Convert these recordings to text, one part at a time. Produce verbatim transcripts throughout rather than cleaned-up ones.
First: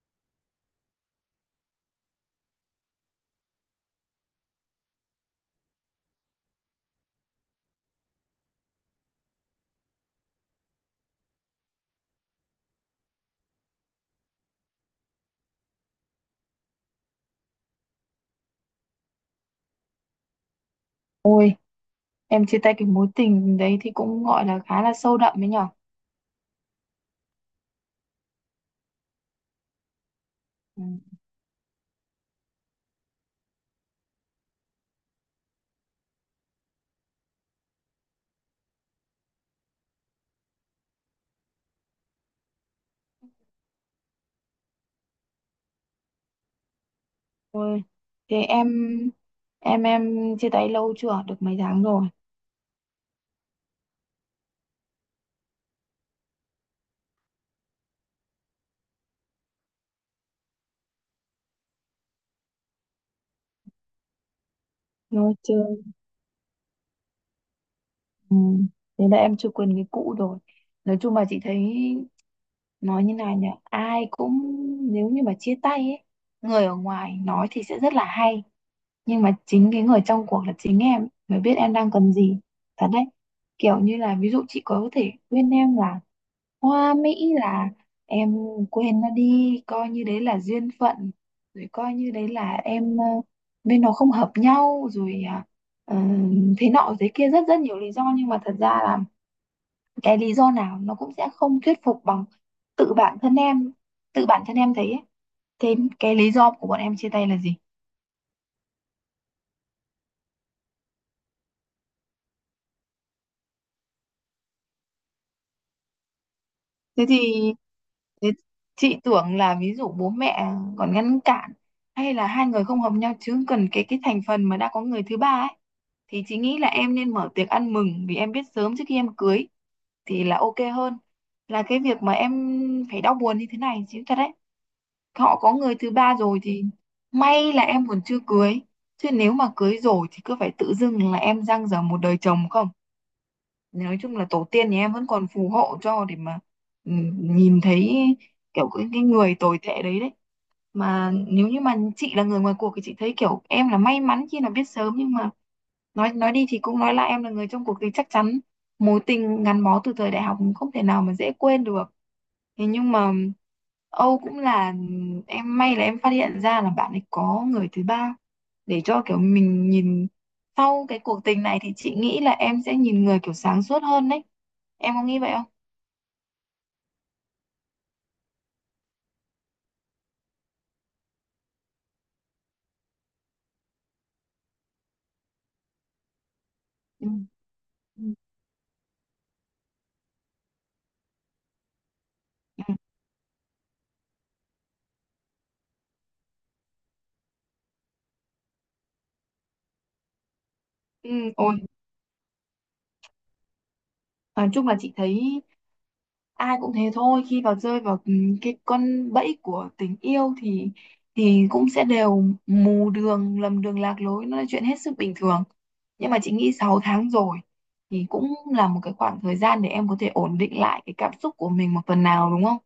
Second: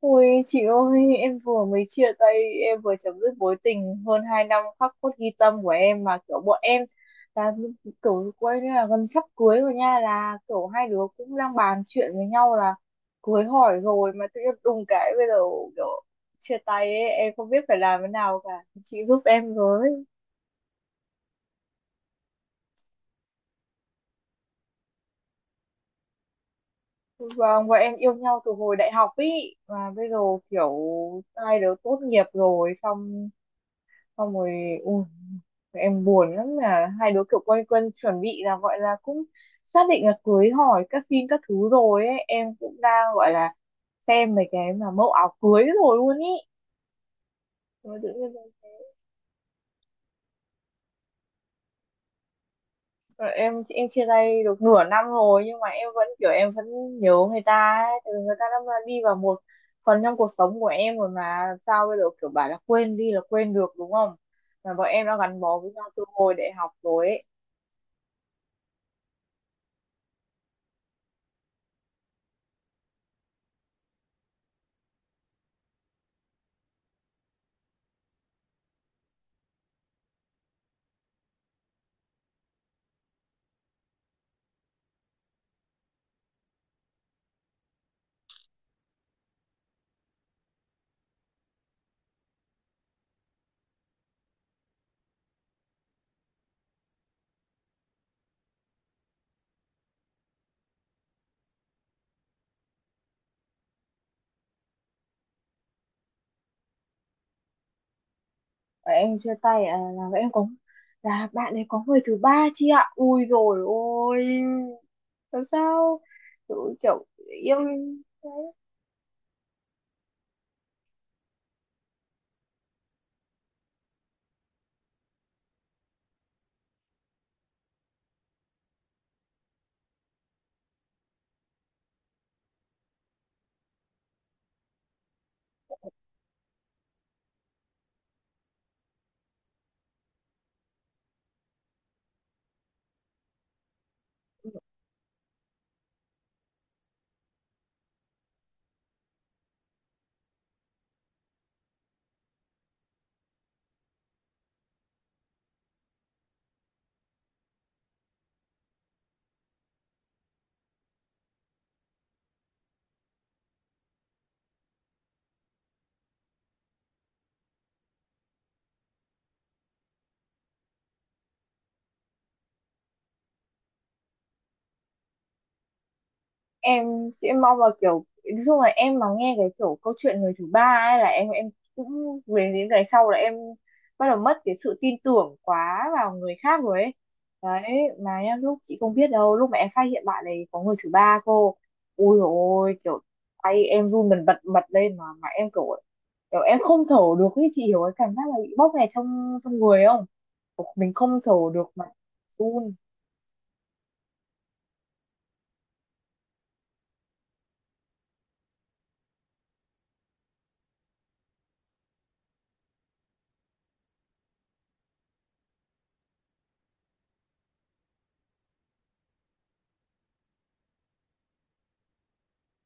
Ôi chị ơi, em vừa mới chia tay, em vừa chấm dứt mối tình hơn hai năm khắc cốt ghi tâm của em, mà kiểu bọn em là kiểu quay là gần sắp cưới rồi nha, là kiểu hai đứa cũng đang bàn chuyện với nhau là cưới hỏi rồi, mà tự nhiên đùng cái bây giờ kiểu chia tay ấy, em không biết phải làm thế nào cả. Chị giúp em với. Ôi, em chia tay cái mối tình đấy thì cũng gọi là khá là sâu đậm đấy nhở. Vâng, bọn em yêu nhau từ hồi đại học ý, mà bây giờ kiểu Ừ. hai đứa tốt nghiệp rồi, xong xong rồi, ui, em buồn lắm, là hai đứa kiểu quay quần chuẩn bị là gọi là cũng xác định là cưới hỏi các xin các thứ rồi ấy, em cũng đang gọi là xem mấy cái mà mẫu áo cưới rồi luôn ý. Ôi, Rồi tự nhiên thế em em em chia tay lâu chưa? Được mấy tháng rồi. rồi em em chia tay được nửa năm rồi, nhưng mà em vẫn kiểu em vẫn nhớ người ta ấy, tại vì người ta đã đi vào một phần trong cuộc sống của em rồi, mà sao bây giờ kiểu bảo là quên đi là quên được đúng không, mà bọn em đã Nó gắn chưa. bó với nhau từ hồi đại học rồi ấy. Ừ. Thế là em chưa quên cái cũ rồi. Nói chung là chị thấy nói như này nhỉ, ai cũng nếu như mà chia tay ấy, người ở ngoài nói thì sẽ rất là hay, nhưng mà chính cái người trong cuộc là chính em ấy mới biết em đang cần gì. Thật đấy. Kiểu như là ví dụ chị có thể khuyên em là Hoa Mỹ là em quên nó đi, coi như đấy là duyên phận, rồi coi như đấy là em, ờ, bên nó không hợp nhau rồi à, ờ, thế nọ thế kia, rất rất nhiều lý do, nhưng mà thật ra là cái lý do nào nó cũng sẽ không thuyết phục bằng tự bản thân em tự bản thân em thấy ấy. Thế cái lý do của bọn em chia tay là gì? Và em chia tay à, là em có là bạn ấy có người thứ ba chị ạ, ui rồi ôi làm sao, kiểu, thế kiểu thì yêu. thế chị tưởng là ví dụ bố mẹ còn ngăn cản, hay là hai người không hợp nhau, chứ cần cái cái thành phần mà đã có người thứ ba ấy, thì chị nghĩ là em nên mở tiệc ăn mừng, vì em biết sớm trước khi em cưới thì là ok hơn là cái việc mà em phải đau buồn như thế này, chứ thật đấy. Họ có người thứ ba rồi thì may là em còn chưa cưới, chứ nếu mà cưới rồi thì cứ phải tự dưng là em dang dở một đời chồng không. Nói chung là tổ tiên nhà em vẫn còn phù hộ cho để mà, ừ, nhìn thấy kiểu cái, cái người tồi tệ đấy đấy. Mà nếu như mà chị là người ngoài cuộc thì chị thấy kiểu em là may mắn khi là biết sớm, nhưng mà nói nói đi thì cũng nói là em là người trong cuộc thì chắc chắn mối tình gắn bó từ thời đại học không thể nào mà dễ quên được. Thế nhưng mà âu cũng là em may là em phát hiện ra là bạn ấy có người thứ ba, để cho kiểu mình nhìn sau cái cuộc tình này, thì chị nghĩ là em sẽ nhìn người kiểu sáng suốt hơn đấy. Em có nghĩ vậy không? Em sẽ mong là kiểu nói chung là em mà nghe cái kiểu câu chuyện người thứ ba ấy, là em em cũng về những ngày sau là em bắt đầu mất cái sự tin tưởng quá vào người khác rồi ấy, Ừ. đấy. Ừ. Mà nhá, lúc chị không biết đâu lúc mà em phát hiện bạn này có người thứ ba cô, ui dồi Ừ. ôi kiểu tay em run bần bật bật lên, mà mà em kiểu kiểu em không thở được ấy, chị hiểu cái cảm giác là bị bóp nghẹt trong trong người không? Kiểu mình Ừ. không thở Ôi, được mà run. nói chung là chị thấy ai cũng thế thôi, khi vào rơi vào, ừ, cái con bẫy của tình yêu thì thì cũng sẽ đều mù đường lầm đường lạc lối, nó là chuyện hết sức bình thường. Nhưng mà chị nghĩ sáu tháng rồi thì cũng là một cái khoảng thời gian để em có thể ổn định lại cái cảm xúc của mình một phần nào, đúng không?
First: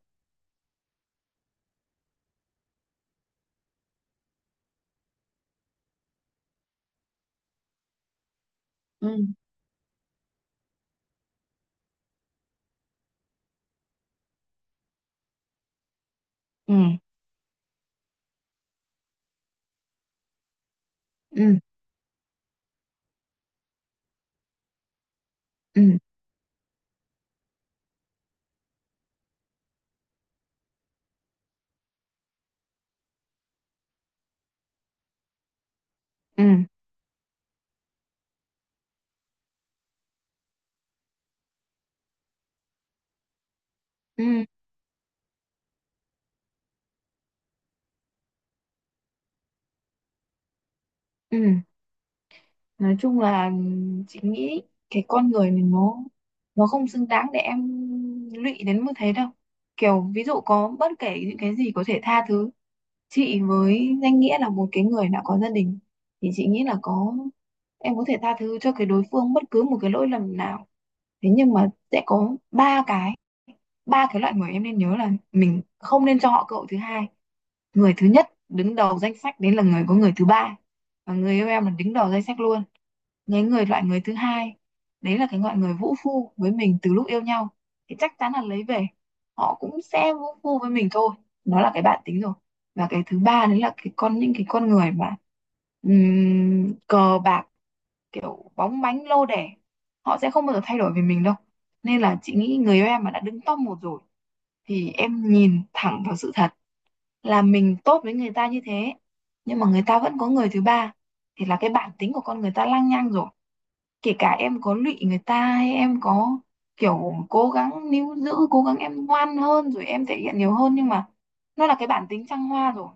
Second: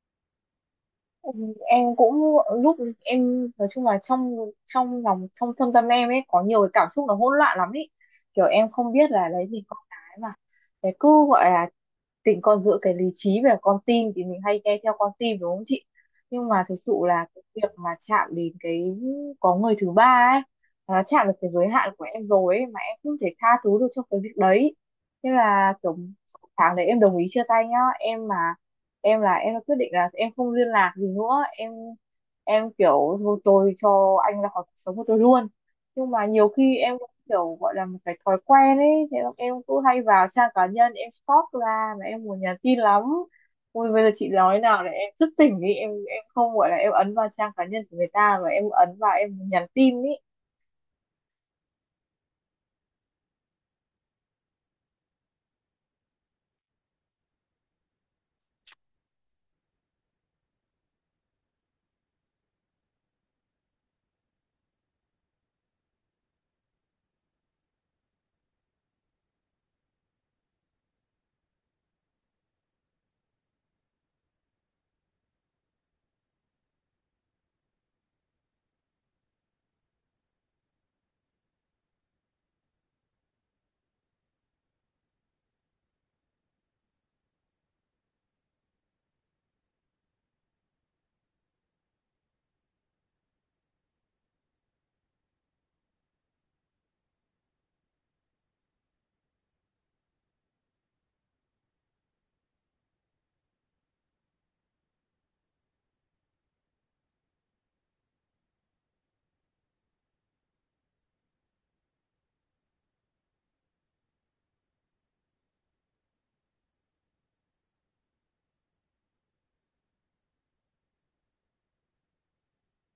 Ừ, em cũng lúc em nói chung là trong trong lòng trong thâm tâm em ấy có nhiều cái cảm xúc nó hỗn loạn lắm ấy, kiểu em không Ừ. biết là đấy vì con cái mà. Thế cứ gọi là tình con giữa cái lý trí và con tim thì mình hay nghe theo con tim đúng không chị, nhưng mà Ừ. thực sự là cái việc mà chạm đến cái có người thứ ba ấy, nó chạm được Ừ. cái giới hạn của em rồi ấy, mà em không thể tha thứ được cho cái việc đấy, nên là Ừ. kiểu tháng đấy em đồng ý chia tay nhá. Em mà em là em đã quyết định là em không liên lạc gì nữa, em em kiểu thôi tôi cho anh ra khỏi cuộc sống của tôi luôn, nhưng mà Ừ. nhiều khi em kiểu gọi là một cái thói quen ấy, thế là em cứ hay vào trang cá nhân em stalk ra mà em muốn nhắn tin lắm, ui bây giờ Ừ. chị nói nào là em thức tỉnh đi, em em không gọi là em ấn vào trang cá nhân của người ta, mà em ấn vào em muốn nhắn tin ý. Ừ. Nói chung là chị nghĩ cái con người mình nó nó không xứng đáng để em lụy đến mức thế đâu. Kiểu ví dụ có bất kể những cái gì có thể tha thứ, chị với danh nghĩa là một cái người đã có gia đình thì chị nghĩ là có em có thể tha thứ cho cái đối phương bất cứ một cái lỗi lầm nào. Thế nhưng mà sẽ có ba cái ba cái loại người em nên nhớ là mình không nên cho họ cơ hội thứ hai. Người thứ nhất đứng đầu danh sách đấy là người có người thứ ba, và người yêu em là đứng đầu danh sách luôn. Những người Loại người thứ hai, đấy là cái loại người vũ phu với mình từ lúc yêu nhau, thì chắc chắn là lấy về họ cũng sẽ vũ phu với mình thôi. Đó là cái bản tính rồi. Và cái thứ ba đấy là cái con những cái con người mà, ừm, cờ bạc, kiểu bóng bánh lô đề, họ sẽ không bao giờ thay đổi về mình đâu. Nên là chị nghĩ người yêu em mà đã đứng top một rồi, thì em nhìn thẳng vào sự thật là mình tốt với người ta như thế, nhưng mà người ta vẫn có người thứ ba, thì là cái bản tính của con người ta lăng nhăng rồi. Kể cả em có lụy người ta hay em có kiểu cố gắng níu giữ, cố gắng em ngoan hơn rồi em thể hiện nhiều hơn, nhưng mà nó là cái bản tính trăng hoa rồi.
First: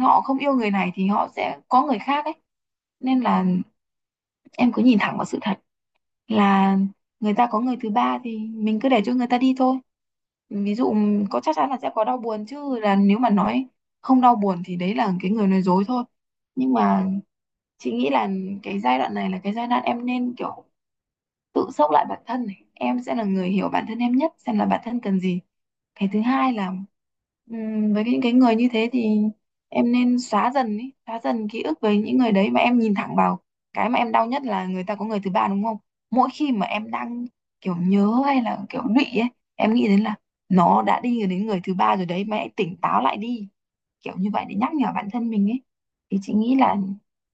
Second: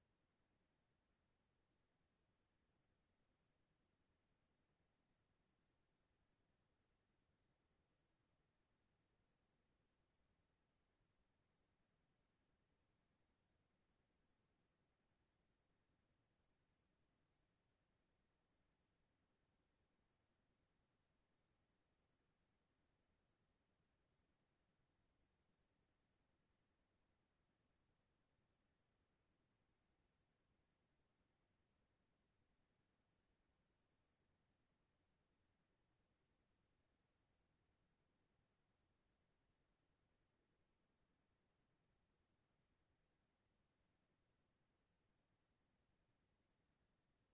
Họ không yêu người này thì họ sẽ có người khác ấy. Nên là em cứ nhìn thẳng vào sự thật là người ta có người thứ ba, thì mình cứ để cho người ta đi thôi. Ví dụ có, chắc chắn là sẽ có đau buồn chứ, là nếu mà nói không đau buồn thì đấy là cái người nói dối thôi. Nhưng mà chị nghĩ là cái giai đoạn này là cái giai đoạn em nên kiểu tự sốc lại bản thân này, em sẽ là người hiểu bản thân em nhất, xem là bản thân cần gì. Cái thứ hai là, ừm, với những cái người như thế thì em nên xóa dần ý, xóa dần ký ức với những người đấy, mà em nhìn thẳng vào cái mà em đau nhất là người ta có người thứ ba, đúng không? Mỗi khi mà em đang kiểu nhớ hay là kiểu lụy ấy, em nghĩ đến là nó đã đi đến người thứ ba rồi đấy, mày hãy tỉnh táo lại đi, kiểu như vậy để nhắc nhở bản thân mình ấy, thì chị nghĩ là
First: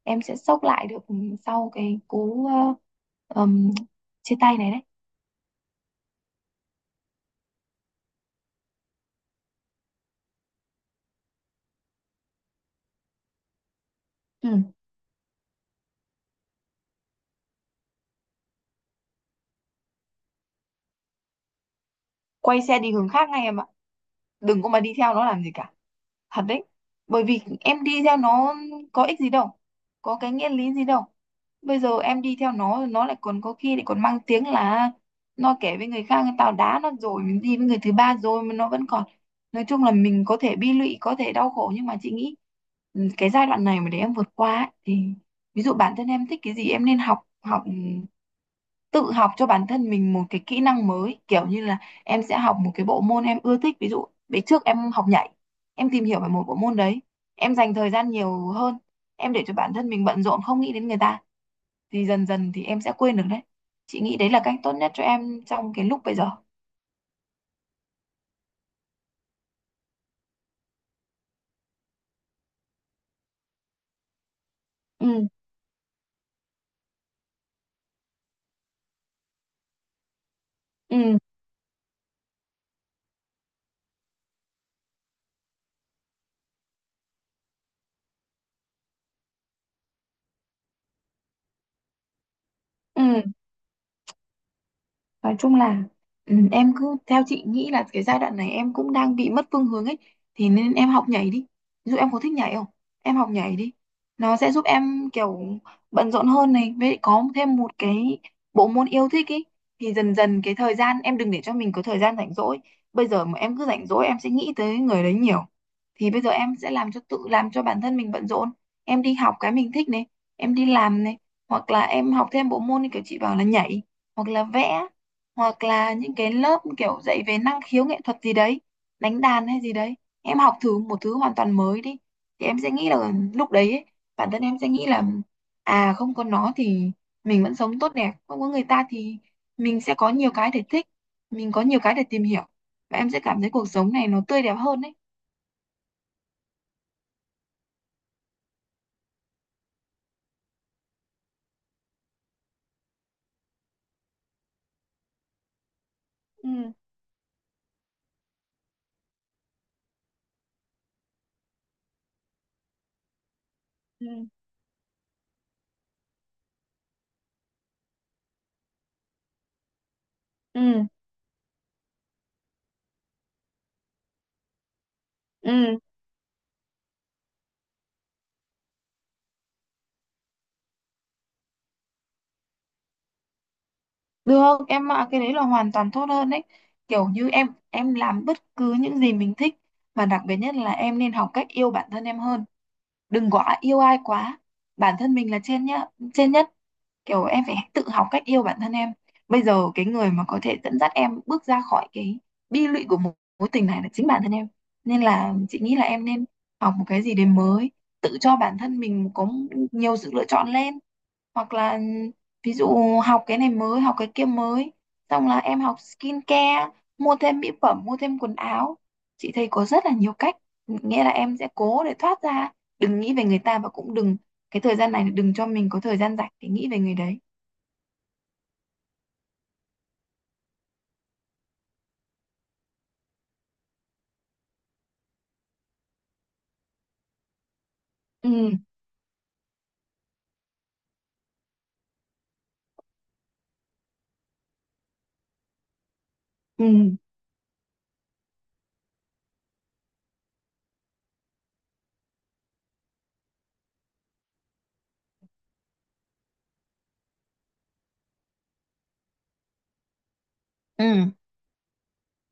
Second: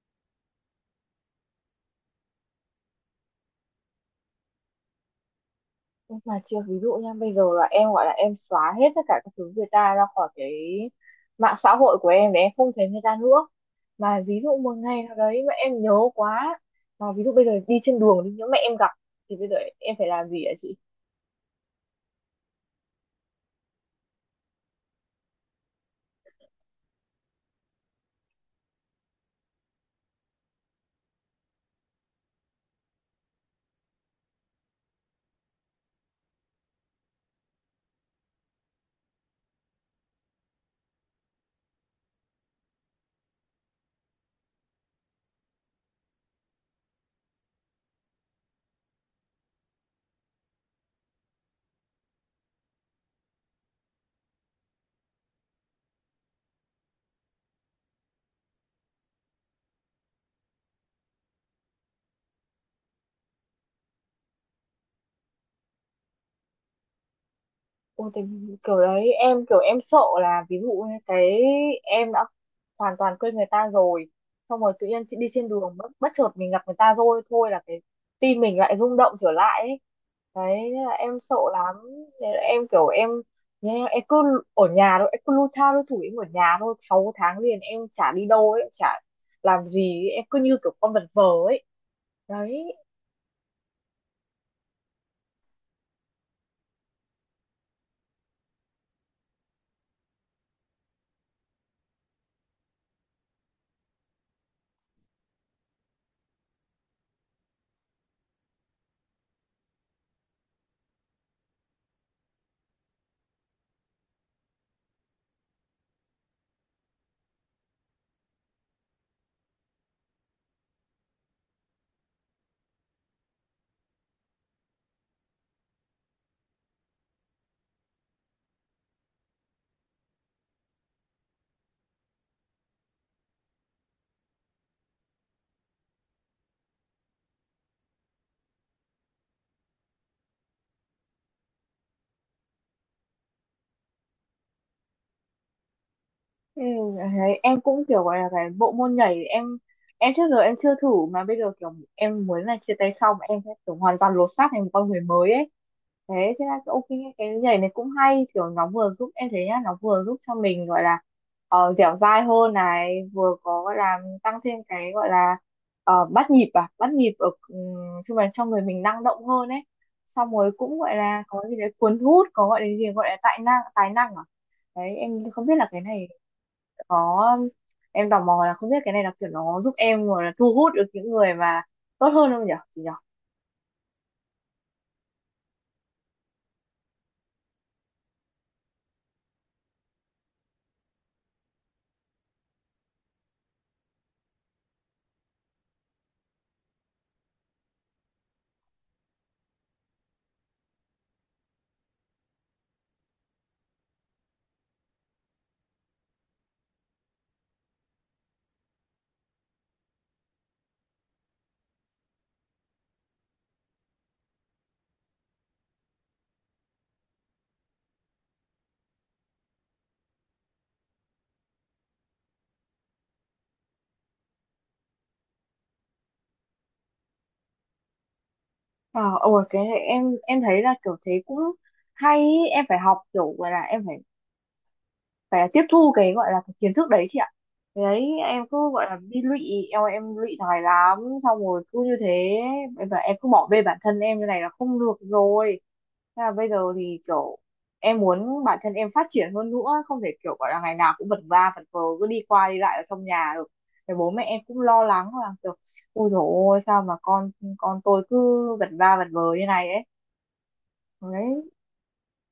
em sẽ xốc lại được sau cái cú, ờ, ừm, chia tay này đấy. Nhưng mà chưa, ví dụ nha bây giờ là em gọi là em xóa hết tất cả các thứ người ta ra khỏi cái mạng xã hội của em để em không thấy người ta nữa, mà ví dụ một Ừ. ngày nào đấy mà em nhớ quá, mà ví dụ bây giờ đi trên đường đi nhớ mẹ em gặp, thì bây giờ em phải làm gì ạ chị? Quay xe đi hướng khác ngay em ạ. Đừng có mà đi theo nó làm gì cả. Thật đấy. Bởi vì em đi theo nó có ích gì đâu, có cái nghĩa lý gì đâu. Bây giờ em đi theo nó nó lại còn có khi lại còn mang tiếng là nó kể với người khác tao đá nó rồi mình đi với người thứ ba rồi mà nó vẫn còn. Nói chung là mình có thể bi lụy, có thể đau khổ, nhưng mà chị nghĩ, ừ, cái giai đoạn này mà để em vượt qua ấy, thì ví dụ bản thân em thích cái gì, em nên học học, ừ, tự học cho bản thân mình một cái kỹ năng mới, kiểu như là em sẽ học một cái bộ môn em ưa thích. Ví dụ bữa trước em học nhảy, em tìm hiểu về một bộ môn đấy, em dành thời gian nhiều hơn, em để cho bản thân mình bận rộn không nghĩ đến người ta, thì dần dần thì em sẽ quên được đấy. Chị nghĩ đấy là cách tốt nhất cho em trong cái lúc bây giờ. Ôi, thì kiểu đấy em kiểu em sợ là ví dụ như cái em đã hoàn toàn quên người ta rồi, xong rồi tự nhiên Ừ. chị đi trên đường bất, bất chợt mình gặp người ta rồi thôi, là cái tim mình lại rung động trở lại ấy, đấy nên là Ừ. em sợ lắm, nên là em kiểu em nhé, em cứ ở nhà thôi, em cứ lu tha lu thủi em ở nhà thôi, sáu tháng liền em chả đi đâu ấy, chả làm gì ấy. Em cứ như kiểu con vật vờ ấy, đấy. Ừ. Nói chung là, ừ, em cứ theo chị nghĩ là cái giai đoạn này em cũng đang bị mất phương hướng ấy, thì nên em học nhảy đi. Ví dụ em có thích nhảy không? Em học nhảy đi. Nó sẽ giúp em kiểu bận rộn hơn này, với lại có thêm một cái bộ môn yêu thích ấy, thì dần dần cái thời gian em đừng để cho mình có thời gian rảnh rỗi. Bây giờ mà em cứ rảnh rỗi em sẽ nghĩ tới người đấy nhiều. Thì bây giờ em sẽ làm cho tự làm cho bản thân mình bận rộn. Em đi học cái mình thích này, em đi làm này, hoặc là em học thêm bộ môn như kiểu chị bảo là nhảy, hoặc là vẽ, hoặc là những cái lớp kiểu dạy về năng khiếu nghệ thuật gì đấy, đánh đàn hay gì đấy. Em học thử một thứ hoàn toàn mới đi, thì em sẽ nghĩ là lúc đấy ấy, bản thân em sẽ nghĩ là à không có nó thì mình vẫn sống tốt đẹp, không có người ta thì mình sẽ có nhiều cái để thích, mình có nhiều cái để tìm hiểu, và em sẽ cảm thấy cuộc sống này nó tươi đẹp hơn đấy. Ừ, đấy, em cũng kiểu gọi là cái bộ môn nhảy em em trước giờ em chưa thử, mà bây giờ kiểu em muốn là chia tay xong em sẽ kiểu hoàn toàn lột xác thành một con người mới ấy, thế thế là Ừ. ok. Cái nhảy này cũng hay, kiểu nó vừa giúp em thấy nhá, nó vừa giúp cho mình gọi là uh, dẻo dai hơn này, vừa có gọi là Ừ. tăng thêm cái gọi là ờ, bắt nhịp à bắt nhịp ở um, chung là cho người mình năng động hơn ấy, xong rồi cũng Ừ. gọi là có gì đấy cuốn hút, có gọi là gì gọi là tài năng tài năng à, đấy em không biết là Ừ. cái này có, em tò mò là không biết cái này là kiểu nó giúp em rồi là thu hút được những người mà tốt hơn không nhỉ chị nhỉ? Được, em ạ, cái đấy là hoàn toàn tốt hơn đấy. Kiểu như em em làm bất cứ những gì mình thích, và đặc biệt nhất là em nên học cách yêu bản thân em hơn. Đừng quá yêu ai quá. Bản thân mình là trên nhá, trên nhất. Kiểu em phải tự học cách yêu bản thân em. Bây giờ cái người mà có thể dẫn dắt em bước ra khỏi cái bi lụy của một mối tình này là chính bản thân em. Nên là chị nghĩ là em nên học một cái gì đấy mới, tự cho bản thân mình có nhiều sự lựa chọn lên, hoặc là ví dụ học cái này mới, học cái kia mới, xong là em học skincare, mua thêm mỹ phẩm, mua thêm quần áo. Chị thấy có rất là nhiều cách, nghĩa là em sẽ cố để thoát ra, đừng nghĩ về người ta, và cũng đừng, cái thời gian này đừng cho mình có thời gian rảnh để nghĩ về người đấy. Ờ ôi cái này em em thấy là kiểu thế cũng hay ý. Em phải học kiểu gọi là em phải phải tiếp thu cái gọi là cái kiến thức đấy chị ạ. Thế đấy em Ừ. cứ gọi là bị lụy, em em lụy thói lắm, xong rồi cứ như thế, và em cứ bỏ bê bản thân em như này là không được rồi. Thế là bây giờ Ừ. thì kiểu em muốn bản thân em phát triển hơn nữa, không thể kiểu gọi là ngày nào cũng vật va vật vờ cứ đi qua đi lại ở trong nhà được, thì bố mẹ em cũng lo lắng là kiểu ôi dồi ôi sao mà con con tôi cứ vật va vật vờ như này ấy, Ừ. đấy.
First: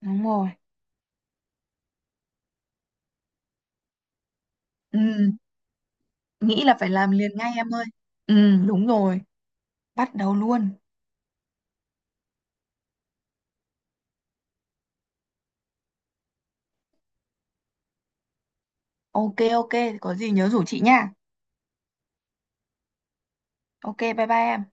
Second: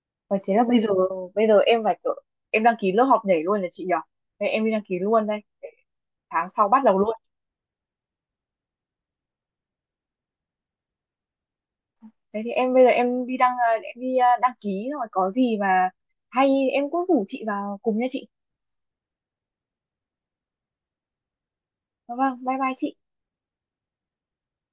Đúng Và rồi. thế là bây giờ bây giờ em phải kiểu, em đăng ký lớp học nhảy luôn là chị nhỉ? Thế em đi đăng ký Ừ. luôn đây, tháng Nghĩ sau là bắt phải đầu làm luôn. liền ngay em ơi. Ừ, đúng rồi. Bắt đầu luôn. Thế thì em bây giờ em đi đăng à, em đi à, đăng ký rồi có gì mà hay em cũng rủ chị vào cùng nha chị. Ok, ok, có gì nhớ rủ chị nha. Vâng, bye bye chị. Ok, bye bye em.